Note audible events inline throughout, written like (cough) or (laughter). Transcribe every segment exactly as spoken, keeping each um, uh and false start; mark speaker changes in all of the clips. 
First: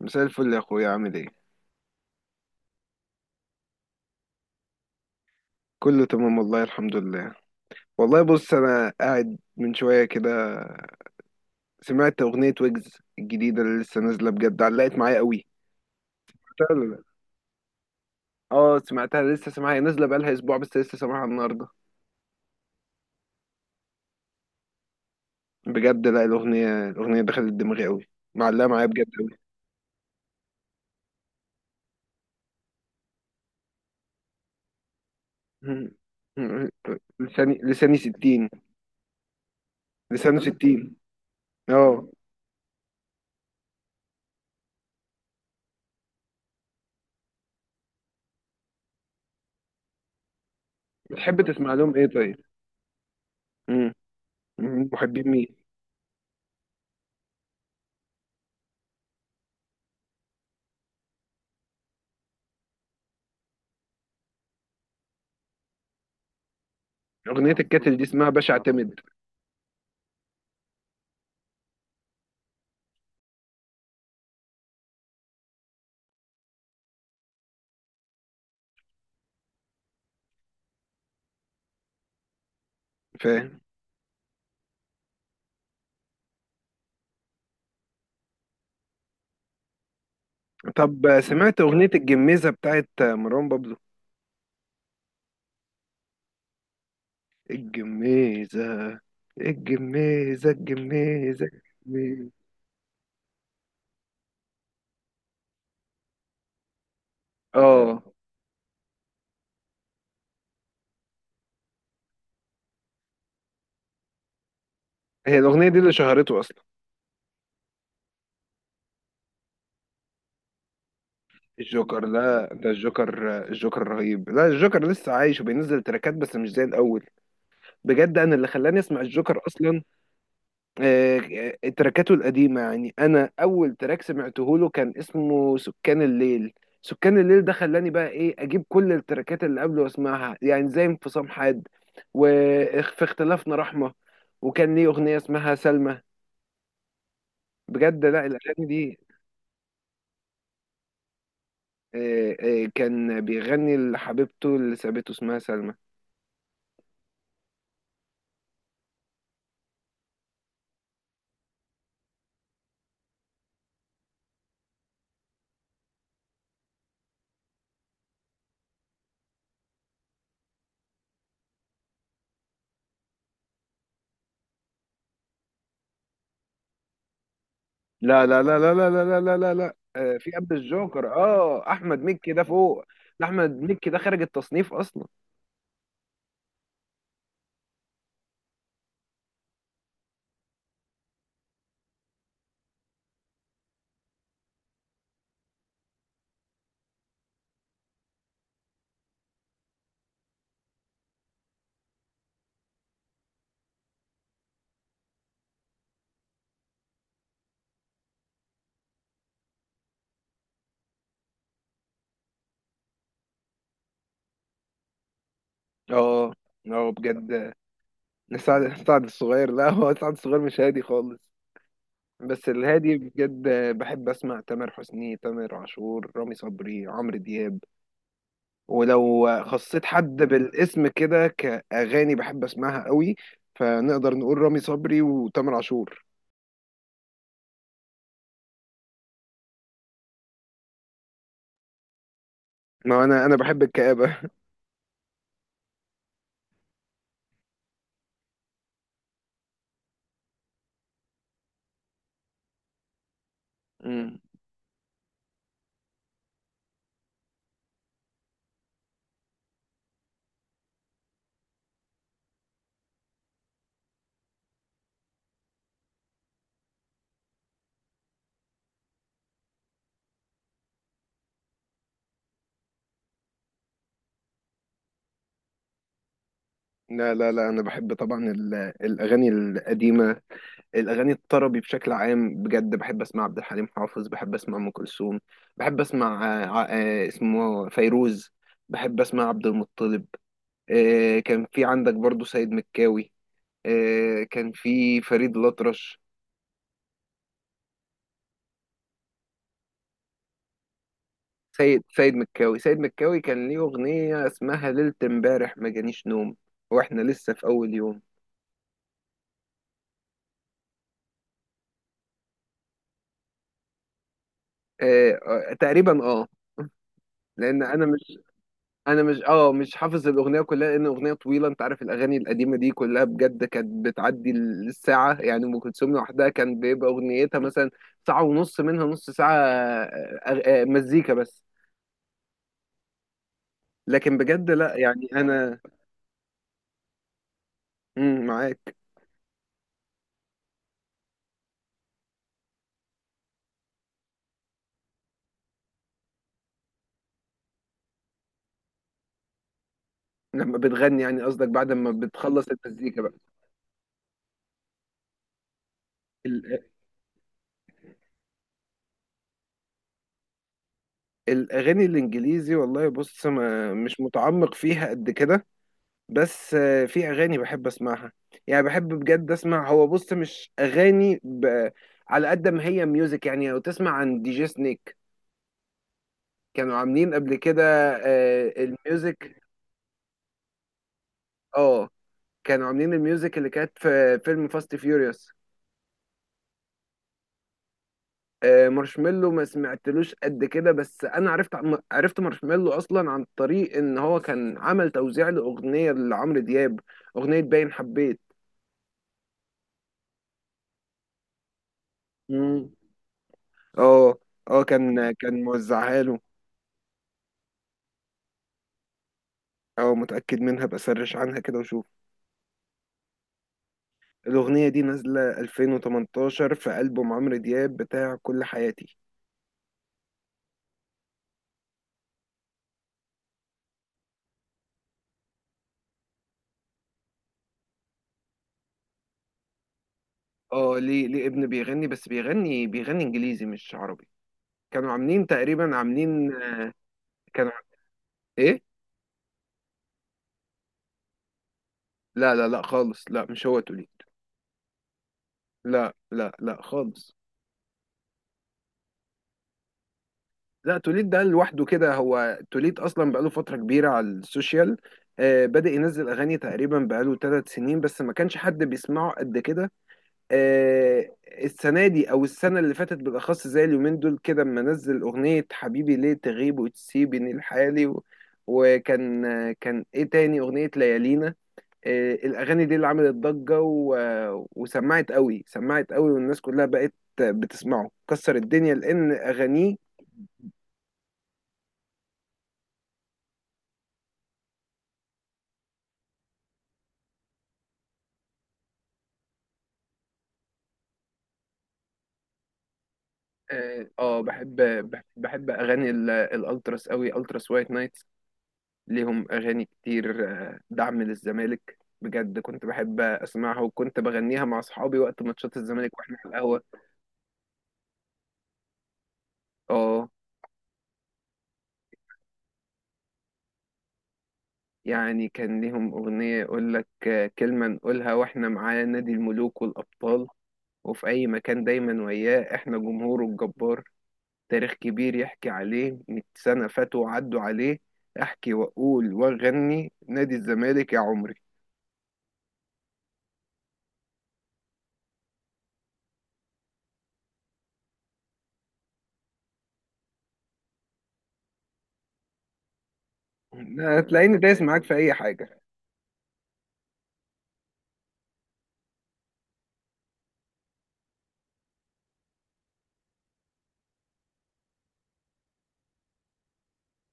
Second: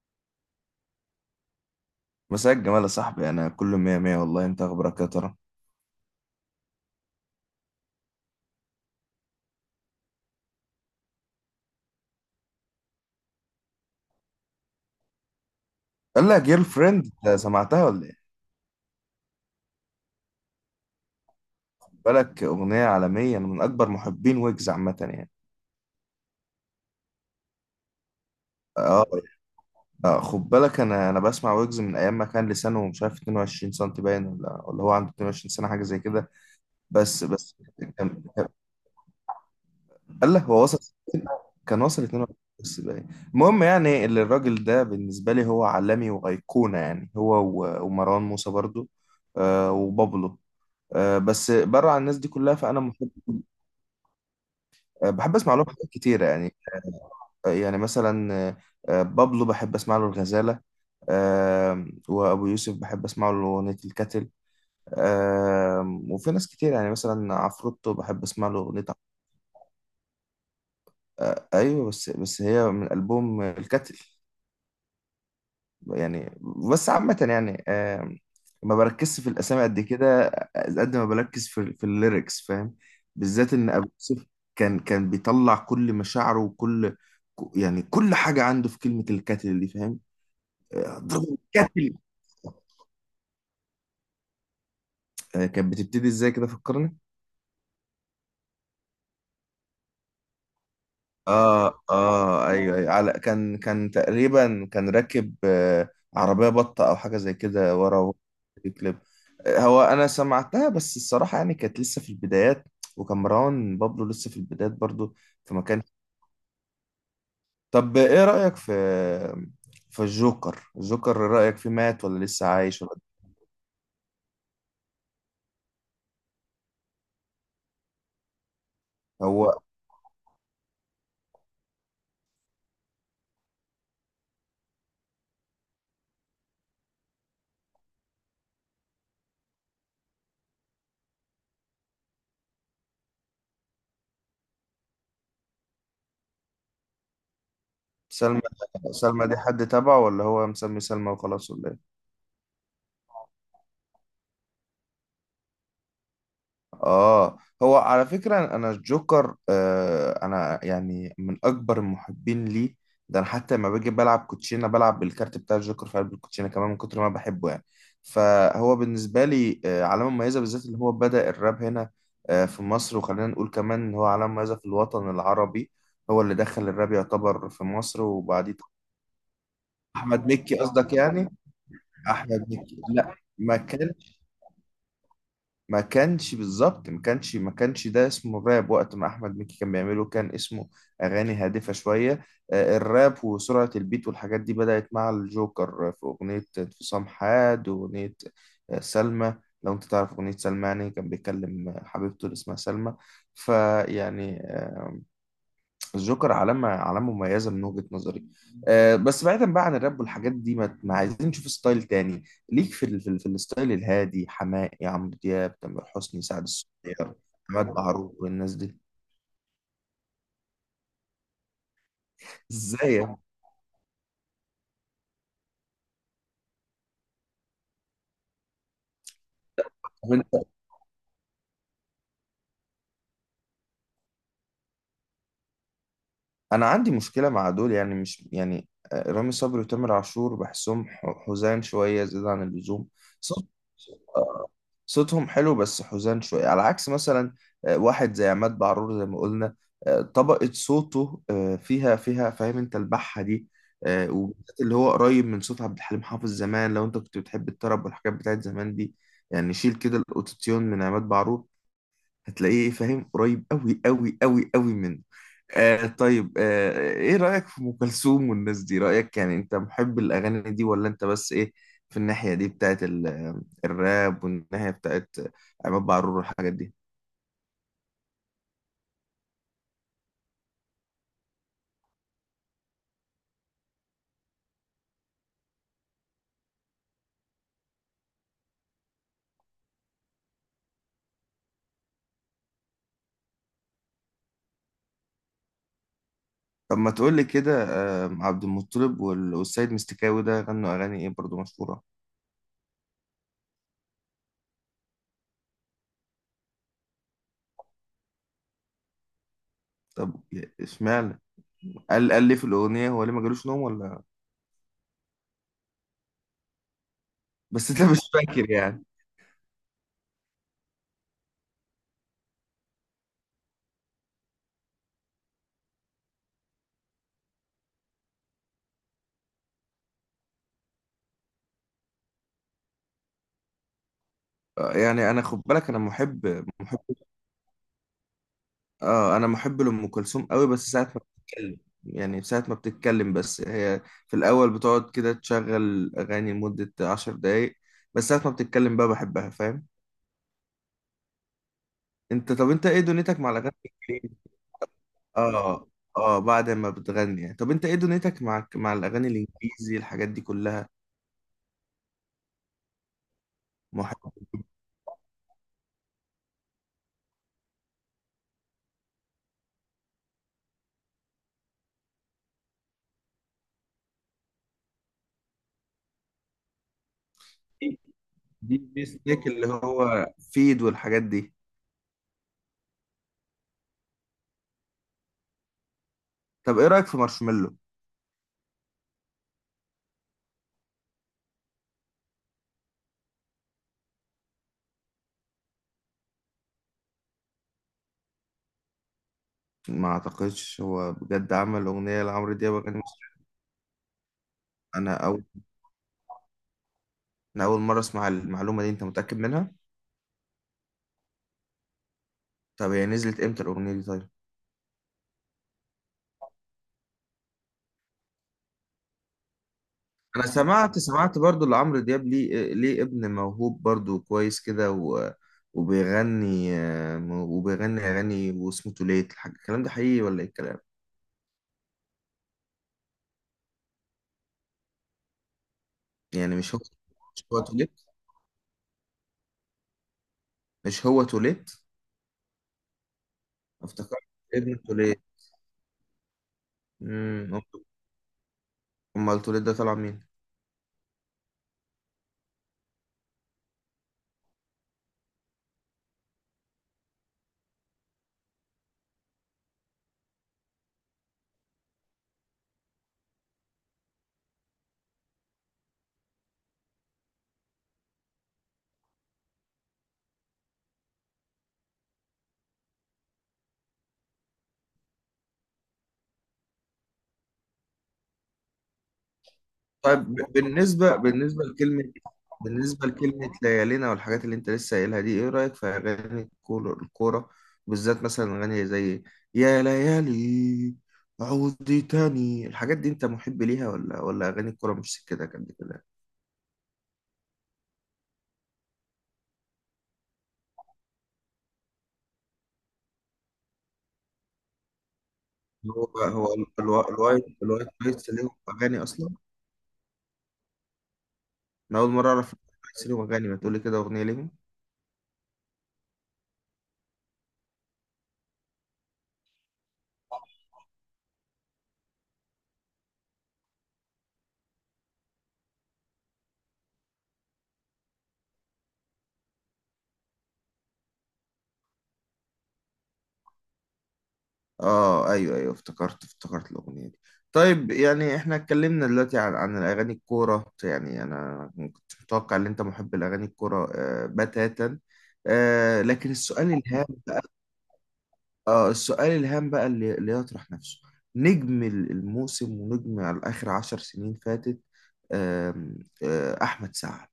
Speaker 1: مساء الفل يا اخويا، عامل ايه؟
Speaker 2: مساء الجمال يا صاحبي، انا كله مية مية والله. انت اخبارك يا ترى؟
Speaker 1: كله تمام، والله الحمد لله. والله بص، انا قاعد من شويه كده. سمعت اغنيه ويجز الجديده اللي لسه نازله، بجد علقت معايا قوي.
Speaker 2: قال لك جيرل
Speaker 1: سمعتها ولا لا؟
Speaker 2: فريند، أنت سمعتها ولا ايه؟
Speaker 1: اه سمعتها، لسه سامعها. نازله بقالها اسبوع بس لسه سامعها النهارده.
Speaker 2: خد بالك اغنيه عالميه، انا من اكبر محبين ويجز عامه يعني.
Speaker 1: بجد لا، الاغنيه الاغنيه دخلت دماغي قوي. معلقه معايا
Speaker 2: اه.
Speaker 1: بجد قوي.
Speaker 2: آه، خد بالك انا انا بسمع ويجز من ايام ما كان لسانه مش عارف اتنين وعشرين سم باين، ولا ولا هو عنده اتنين وعشرين سنه حاجه زي
Speaker 1: (laughs)
Speaker 2: كده. بس بس
Speaker 1: لساني
Speaker 2: كان
Speaker 1: لساني
Speaker 2: كان-
Speaker 1: ستين.
Speaker 2: قال
Speaker 1: لسانه
Speaker 2: لك هو وصل
Speaker 1: ستين.
Speaker 2: ستين، كان وصل
Speaker 1: اه.
Speaker 2: اتنين وعشرين بس باين. المهم يعني اللي الراجل ده بالنسبه لي هو عالمي وايقونه يعني هو، و- ومروان موسى برضو. آه، وبابلو. آه،
Speaker 1: بتحب
Speaker 2: بس
Speaker 1: تسمع
Speaker 2: بره
Speaker 1: لهم
Speaker 2: عن
Speaker 1: ايه
Speaker 2: الناس دي
Speaker 1: طيب؟
Speaker 2: كلها فانا محب.
Speaker 1: مم.
Speaker 2: آه،
Speaker 1: محبين
Speaker 2: بحب
Speaker 1: مين؟
Speaker 2: اسمع لهم حاجات كتيره يعني. آه، يعني مثلا آه، آه، بابلو بحب اسمع له الغزاله. آه، وابو يوسف بحب اسمع له اغنيه الكتل. آه، وفي ناس كتير يعني مثلا
Speaker 1: اغنيه
Speaker 2: عفروتو
Speaker 1: الكاتل دي
Speaker 2: بحب
Speaker 1: اسمها
Speaker 2: اسمع
Speaker 1: باشا
Speaker 2: له اغنيه ع-
Speaker 1: اعتمد.
Speaker 2: آه، ايوه. بس بس هي من البوم الكتل يعني. بس عامة يعني، آم، ما بركزش في الأسامي قد كده. آه، قد ما بركز في في الليركس فاهم؟ بالذات إن أبو يوسف كان كان بيطلع كل مشاعره وكل، ك- يعني كل حاجة عنده في كلمة الكاتل دي فاهم. آه،
Speaker 1: طب
Speaker 2: ضرب
Speaker 1: سمعت أغنية
Speaker 2: الكاتل.
Speaker 1: الجميزة بتاعت مروان بابلو؟
Speaker 2: آه، كانت بتبتدي إزاي كده؟ فكرني.
Speaker 1: الجميزة الجميزة الجميزة.
Speaker 2: آه
Speaker 1: الجميزة.
Speaker 2: آه أيوه أيوه، على كان كان تقريبا كان راكب، آه، عربية بطة أو حاجة زي كده
Speaker 1: اه.
Speaker 2: ورا في كليب. هو انا سمعتها بس الصراحه يعني كانت لسه في البدايات، وكان مروان بابلو لسه في البدايات برضو.
Speaker 1: هي
Speaker 2: فما
Speaker 1: الأغنية دي
Speaker 2: كان.
Speaker 1: اللي شهرته أصلا.
Speaker 2: طب ايه رايك في في الجوكر؟ الجوكر رايك فيه مات
Speaker 1: الجوكر؟
Speaker 2: ولا لسه
Speaker 1: لا، ده
Speaker 2: عايش ولا؟
Speaker 1: الجوكر. الجوكر رهيب. لا، الجوكر لسه عايش وبينزل تراكات بس مش زي الأول. بجد أنا اللي خلاني أسمع الجوكر
Speaker 2: هو
Speaker 1: أصلا. آه، آه، تراكاته القديمة، يعني أنا أول تراك سمعته له كان اسمه سكان الليل. سكان الليل ده خلاني بقى إيه أجيب كل التراكات اللي قبله وأسمعها، يعني زي انفصام حاد وفي اختلافنا رحمة. وكان ليه أغنية اسمها سلمى. بجد لا،
Speaker 2: سلمى،
Speaker 1: الأغاني دي.
Speaker 2: سلمى دي حد تبعه، ولا هو مسمي سلمى وخلاص، ولا إيه؟
Speaker 1: آه، آه، كان بيغني لحبيبته اللي سابته اسمها سلمى.
Speaker 2: اه. هو على فكرة انا الجوكر آه انا يعني من اكبر المحبين ليه. ده انا حتى لما باجي بلعب كوتشينة بلعب بالكارت بتاع الجوكر في قلب الكوتشينة كمان من كتر ما أنا بحبه يعني. فهو بالنسبة لي آه علامة مميزة، بالذات اللي هو بدأ الراب هنا آه في مصر، وخلينا نقول كمان ان هو علامة مميزة في الوطن العربي. هو اللي دخل الراب يعتبر في مصر
Speaker 1: لا لا
Speaker 2: وبعديه.
Speaker 1: لا لا لا لا لا لا لا لا، آه، في
Speaker 2: احمد
Speaker 1: قبل
Speaker 2: مكي قصدك
Speaker 1: الجوكر،
Speaker 2: يعني؟
Speaker 1: اه احمد مكي ده
Speaker 2: احمد مكي
Speaker 1: فوق.
Speaker 2: لا
Speaker 1: ده احمد
Speaker 2: ما
Speaker 1: مكي ده
Speaker 2: كانش.
Speaker 1: خارج التصنيف اصلا.
Speaker 2: ما كانش بالظبط ما كانش ما كانش ده اسمه الراب. وقت ما احمد مكي كان بيعمله كان اسمه اغاني هادفه شويه. آه، الراب وسرعه البيت والحاجات دي بدات مع الجوكر في اغنيه انفصام حاد واغنيه، آه، سلمى. لو انت تعرف اغنيه سلمى، يعني كان بيكلم حبيبته اللي اسمها سلمى. فيعني آه، الجوكر علامة، علامة مميزة من وجهة نظري. أه بس بعيدا بقى عن الراب والحاجات دي، ما, ما عايزين نشوف ستايل تاني ليك في ال... في, ال... في الستايل الهادي، حماقي، عمرو دياب، تامر حسني،
Speaker 1: اه.
Speaker 2: سعد
Speaker 1: اه
Speaker 2: الصغير،
Speaker 1: بجد.
Speaker 2: عماد معروف والناس دي.
Speaker 1: سعد سعد الصغير، لا هو سعد الصغير مش هادي خالص. بس
Speaker 2: ازاي
Speaker 1: الهادي
Speaker 2: يا
Speaker 1: بجد بحب اسمع تامر حسني، تامر عاشور، رامي صبري، عمرو دياب. ولو خصيت حد
Speaker 2: عم؟
Speaker 1: بالاسم كده كأغاني بحب اسمعها قوي فنقدر نقول رامي صبري وتامر عاشور.
Speaker 2: انا عندي مشكله مع دول يعني، مش يعني، آه، رامي صبري وتامر عاشور بحسهم ح- حزان شويه زياده عن اللزوم.
Speaker 1: ما انا انا
Speaker 2: صوت،
Speaker 1: بحب الكآبة.
Speaker 2: آه، صوتهم حلو بس حزان شويه، على عكس مثلا آه، واحد زي عماد بعرور زي ما قلنا. آه، طبقه صوته آه، فيها فيها فاهم انت؟ البحه دي،
Speaker 1: (laughs)
Speaker 2: آه،
Speaker 1: أمم.
Speaker 2: وبالذات اللي هو قريب من صوت عبد الحليم حافظ زمان، لو انت كنت بتحب الطرب والحاجات بتاعت زمان دي. يعني شيل كده الاوتوتيون من عماد بعرور هتلاقيه فاهم قريب قوي قوي قوي قوي من، آه. طيب آه ايه رأيك في ام كلثوم والناس دي؟ رأيك يعني انت محب الاغاني دي، ولا انت بس ايه في الناحية دي بتاعت ال- الراب والناحية بتاعت عماد بعرور والحاجات دي؟
Speaker 1: لا لا لا، انا بحب طبعا ال- الاغاني القديمة، الاغاني الطربي بشكل عام. بجد بحب اسمع عبد الحليم حافظ، بحب اسمع ام كلثوم، بحب اسمع آه، ع- آه، اسمه فيروز، بحب اسمع عبد المطلب. آه، كان في عندك برضو سيد مكاوي، آه، كان في فريد الأطرش.
Speaker 2: طب ما تقول لي كده. آه عبد المطلب وال- والسيد مستكاوي ده غنوا اغاني ايه برضو
Speaker 1: سيد
Speaker 2: مشهورة؟
Speaker 1: سيد مكاوي، سيد مكاوي كان ليه أغنية اسمها ليلة امبارح ما جانيش نوم واحنا لسه في أول يوم.
Speaker 2: طب اشمعنى قال قال ليه في الاغنية؟ هو ليه ما جالوش نوم ولا؟
Speaker 1: آه، آه، تقريبا. اه. لأن
Speaker 2: بس انت
Speaker 1: أنا،
Speaker 2: مش فاكر يعني.
Speaker 1: انا مش اه مش حافظ الاغنيه كلها لان اغنيه طويله. انت عارف الاغاني القديمه دي كلها بجد كانت بتعدي الساعه؟ يعني ام كلثوم لوحدها كان بيبقى اغنيتها مثلا ساعه ونص، منها نص ساعه آه، آه، آه، مزيكا بس. لكن بجد
Speaker 2: آه،
Speaker 1: لا، يعني
Speaker 2: يعني انا خد
Speaker 1: انا
Speaker 2: بالك انا محب محب.
Speaker 1: مم، معاك.
Speaker 2: اه انا محب لام كلثوم قوي، بس ساعه ما بتتكلم. يعني ساعه ما بتتكلم بس هي، في الاول بتقعد كده تشغل اغاني لمده عشر دقايق، بس ساعه ما بتتكلم بقى بحبها فاهم.
Speaker 1: لما بتغني، يعني قصدك بعد ما
Speaker 2: انت
Speaker 1: بتخلص
Speaker 2: طب انت ايه
Speaker 1: المزيكا بقى؟
Speaker 2: دنيتك مع الاغاني الإنجليزي؟ اه. اه
Speaker 1: ال-
Speaker 2: بعد
Speaker 1: آه،
Speaker 2: ما بتغني يعني. طب انت ايه دنيتك مع مع الاغاني الانجليزي الحاجات دي كلها؟
Speaker 1: الاغاني الانجليزي والله بص ما
Speaker 2: محب.
Speaker 1: مش متعمق فيها قد كده. بس آه، في اغاني بحب اسمعها، يعني بحب بجد اسمع. هو بص مش اغاني ب... على قد ما هي ميوزك. يعني لو تسمع عن دي جي سنيك، كانوا عاملين قبل كده آه،
Speaker 2: دي دي سنيك
Speaker 1: الميوزك.
Speaker 2: اللي هو فيد والحاجات دي.
Speaker 1: اه. كانوا عاملين الميوزك اللي كانت في فيلم فاست فيوريوس.
Speaker 2: طب ايه رايك في مارشميلو؟
Speaker 1: مارشميلو ما سمعتلوش قد كده بس انا عرفت عم- عرفت مارشميلو اصلا عن طريق ان هو كان عمل توزيع لاغنيه لعمرو دياب، اغنيه باين حبيت.
Speaker 2: ما اعتقدش هو بجد عمل اغنيه لعمرو دياب
Speaker 1: مم.
Speaker 2: اغاني مصرية.
Speaker 1: اه. اه
Speaker 2: انا
Speaker 1: كان
Speaker 2: اول
Speaker 1: كان موزعها له.
Speaker 2: انا اول مره اسمع المعلومه دي. انت متاكد منها؟
Speaker 1: او متأكد منها، بسرش عنها كده وشوف.
Speaker 2: طب هي نزلت امتى الاغنيه دي طيب؟
Speaker 1: الأغنية دي نازلة ألفين وتمنتاشر في ألبوم عمرو دياب بتاع كل حياتي.
Speaker 2: انا سمعت سمعت برضو لعمرو دياب ليه، ليه ابن موهوب برضو كويس كده و... وبيغني، آه، وبيغني اغاني واسمه توليت الحاج. الكلام ده حقيقي ولا ايه الكلام؟
Speaker 1: اه، ليه ليه ابن بيغني. بس بيغني بيغني انجليزي مش عربي. كانوا عاملين تقريبا عاملين.
Speaker 2: يعني مش هو، مش هو
Speaker 1: كانوا.
Speaker 2: توليت؟
Speaker 1: ايه.
Speaker 2: مش هو توليت؟
Speaker 1: لا لا لا خالص، لا مش هو توليد.
Speaker 2: افتكرت ابن توليت.
Speaker 1: لا لا لا خالص.
Speaker 2: امم، امال توليت ده طلع مين؟
Speaker 1: لا، توليد ده لوحده كده، هو توليد اصلا بقاله فترة كبيرة على السوشيال. آه بدأ ينزل اغاني تقريبا بقاله ثلاث سنين بس ما كانش حد بيسمعه قد كده. آه، السنه دي او السنه اللي فاتت بالاخص زي اليومين دول كده اما نزل اغنيه حبيبي ليه تغيب وتسيبني لحالي. و... وكان آه، كان ايه تاني اغنيه؟ ليالينا. آه، الاغاني دي اللي عملت ضجه. و... آه، وسمعت قوي، سمعت قوي، والناس كلها بقت بتسمعه، كسر الدنيا لان اغانيه.
Speaker 2: طيب، ب- بالنسبة بالنسبة لكلمة بالنسبة لكلمة ليالينا والحاجات اللي انت لسه قايلها دي، ايه رأيك في اغاني الكول- الكورة؟ بالذات مثلا اغاني زي يا ليالي، عودي تاني، الحاجات دي انت محب ليها،
Speaker 1: اه.
Speaker 2: ولا
Speaker 1: آه،
Speaker 2: ولا اغاني
Speaker 1: بحب
Speaker 2: الكورة مش
Speaker 1: بحب
Speaker 2: سكتك
Speaker 1: بحب
Speaker 2: قد كده؟
Speaker 1: اغاني ال- الالتراس قوي. التراس وايت نايت ليهم أغاني كتير، آه، دعم للزمالك. بجد كنت بحب أسمعها وكنت بغنيها مع أصحابي وقت ماتشات
Speaker 2: هو
Speaker 1: الزمالك وإحنا على
Speaker 2: هو ال-
Speaker 1: القهوة.
Speaker 2: الوا- الوايت الوايت نايتس ليهم اغاني اصلا؟
Speaker 1: آه
Speaker 2: انا اول مرة اعرف الوايت نايتس ليهم اغاني. ما تقولي كده اغنية ليهم.
Speaker 1: يعني كان ليهم أغنية يقول لك آه، كلمة نقولها وإحنا معاه، نادي الملوك والأبطال، وفي أي مكان دايما وياه، إحنا جمهوره الجبار، تاريخ كبير يحكي عليه مية سنة فاتوا وعدوا عليه، أحكي وأقول وأغني نادي الزمالك يا عمري.
Speaker 2: اه ايوه ايوه، افتكرت افتكرت الاغنيه دي. طيب يعني احنا اتكلمنا دلوقتي عن عن الاغاني الكوره، يعني انا ما كنتش متوقع ان انت محب لاغاني الكوره آه
Speaker 1: هتلاقيني دايس
Speaker 2: بتاتا.
Speaker 1: معاك في أي حاجة.
Speaker 2: آه لكن السؤال الهام بقى، اه السؤال الهام بقى اللي, اللي يطرح نفسه، نجم ال- الموسم ونجم على اخر عشر سنين فاتت، آم، آه احمد سعد.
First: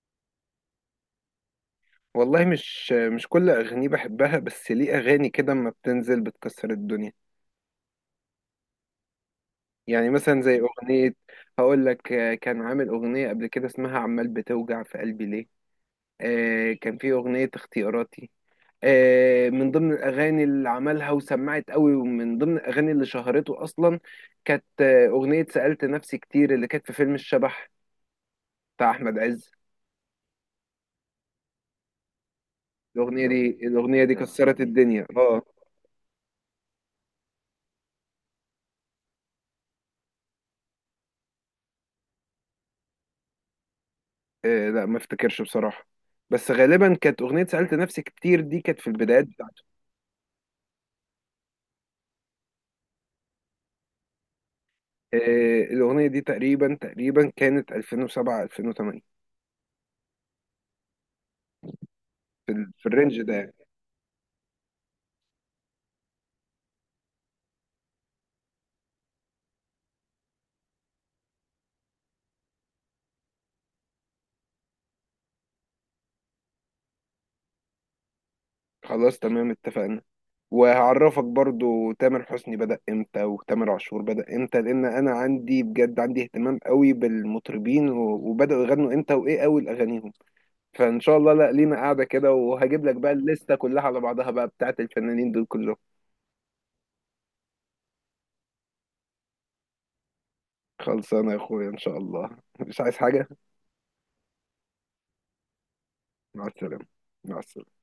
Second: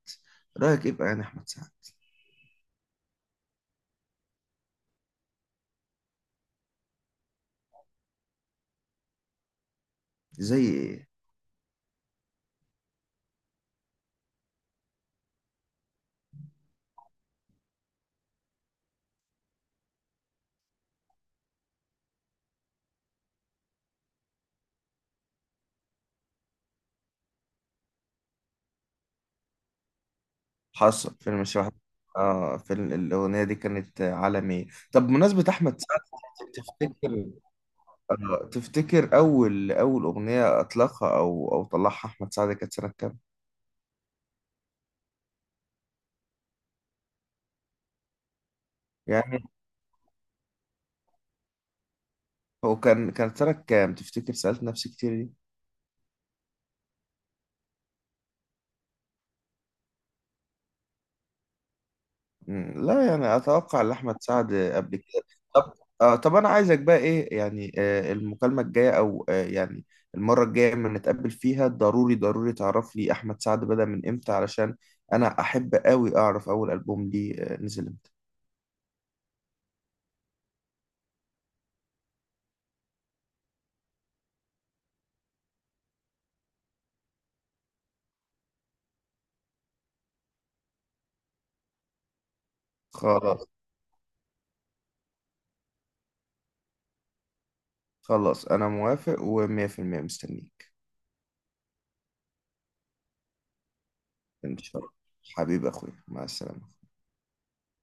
Speaker 2: رايك ايه بقى يعني احمد سعد؟
Speaker 1: والله مش مش كل اغانيه بحبها بس ليه اغاني كده اما بتنزل بتكسر الدنيا. يعني مثلا زي
Speaker 2: زي ايه؟
Speaker 1: اغنيه، هقول لك، آه، كان عامل اغنيه قبل كده اسمها عمال بتوجع في قلبي ليه. آه كان في اغنيه اختياراتي، آه من ضمن الاغاني اللي عملها وسمعت قوي ومن ضمن الاغاني اللي شهرته اصلا كانت آه، اغنيه سالت نفسي كتير اللي كانت في فيلم الشبح بتاع احمد عز.
Speaker 2: حصل فيلم الشبح. اه فيلم
Speaker 1: الاغنيه
Speaker 2: الأغنية دي
Speaker 1: دي
Speaker 2: كانت
Speaker 1: الاغنيه دي كسرت
Speaker 2: عالمية.
Speaker 1: الدنيا.
Speaker 2: طب
Speaker 1: اه.
Speaker 2: بمناسبة أحمد سعد، تفتكر آه، تفتكر أول أول أغنية أطلقها أو أو طلعها أحمد سعد كانت سنة كام؟
Speaker 1: آه لا ما افتكرش بصراحة. بس غالبا كانت أغنية سألت نفسي كتير دي كانت في البدايات
Speaker 2: يعني
Speaker 1: بتاعته.
Speaker 2: هو كان كانت سنة كام؟ تفتكر سألت نفسي كتير؟
Speaker 1: آه الأغنية دي تقريبا تقريبا كانت ألفين وسبعة، ألفين وثمانية، في, ال-
Speaker 2: مم،
Speaker 1: في
Speaker 2: لا
Speaker 1: الرينج ده
Speaker 2: يعني
Speaker 1: يعني.
Speaker 2: اتوقع لاحمد سعد قبل كده. طب آه، طب انا عايزك بقى ايه يعني، آه المكالمه الجايه او آه يعني المره الجايه لما نتقابل فيها، ضروري ضروري تعرف لي احمد سعد بدأ من امتى، علشان انا احب قوي اعرف اول البوم ليه آه نزل امتى.
Speaker 1: خلاص تمام اتفقنا. وهعرفك برضو تامر حسني بدأ امتى وتامر عاشور بدأ امتى، لأن أنا عندي بجد عندي اهتمام قوي بالمطربين و- وبدأوا يغنوا امتى وإيه أول أغانيهم. فإن شاء الله لا لينا قاعدة كده وهجيب لك بقى
Speaker 2: خلاص.
Speaker 1: الليستة كلها على بعضها بقى بتاعت الفنانين دول كلهم.
Speaker 2: خلاص انا موافق و100% مستنيك.
Speaker 1: خلصانة يا أخويا إن شاء الله. (laughs) مش عايز حاجة.
Speaker 2: ان شاء الله. حبيب اخويا، مع
Speaker 1: مع
Speaker 2: السلامه.
Speaker 1: السلامة. مع السلامة.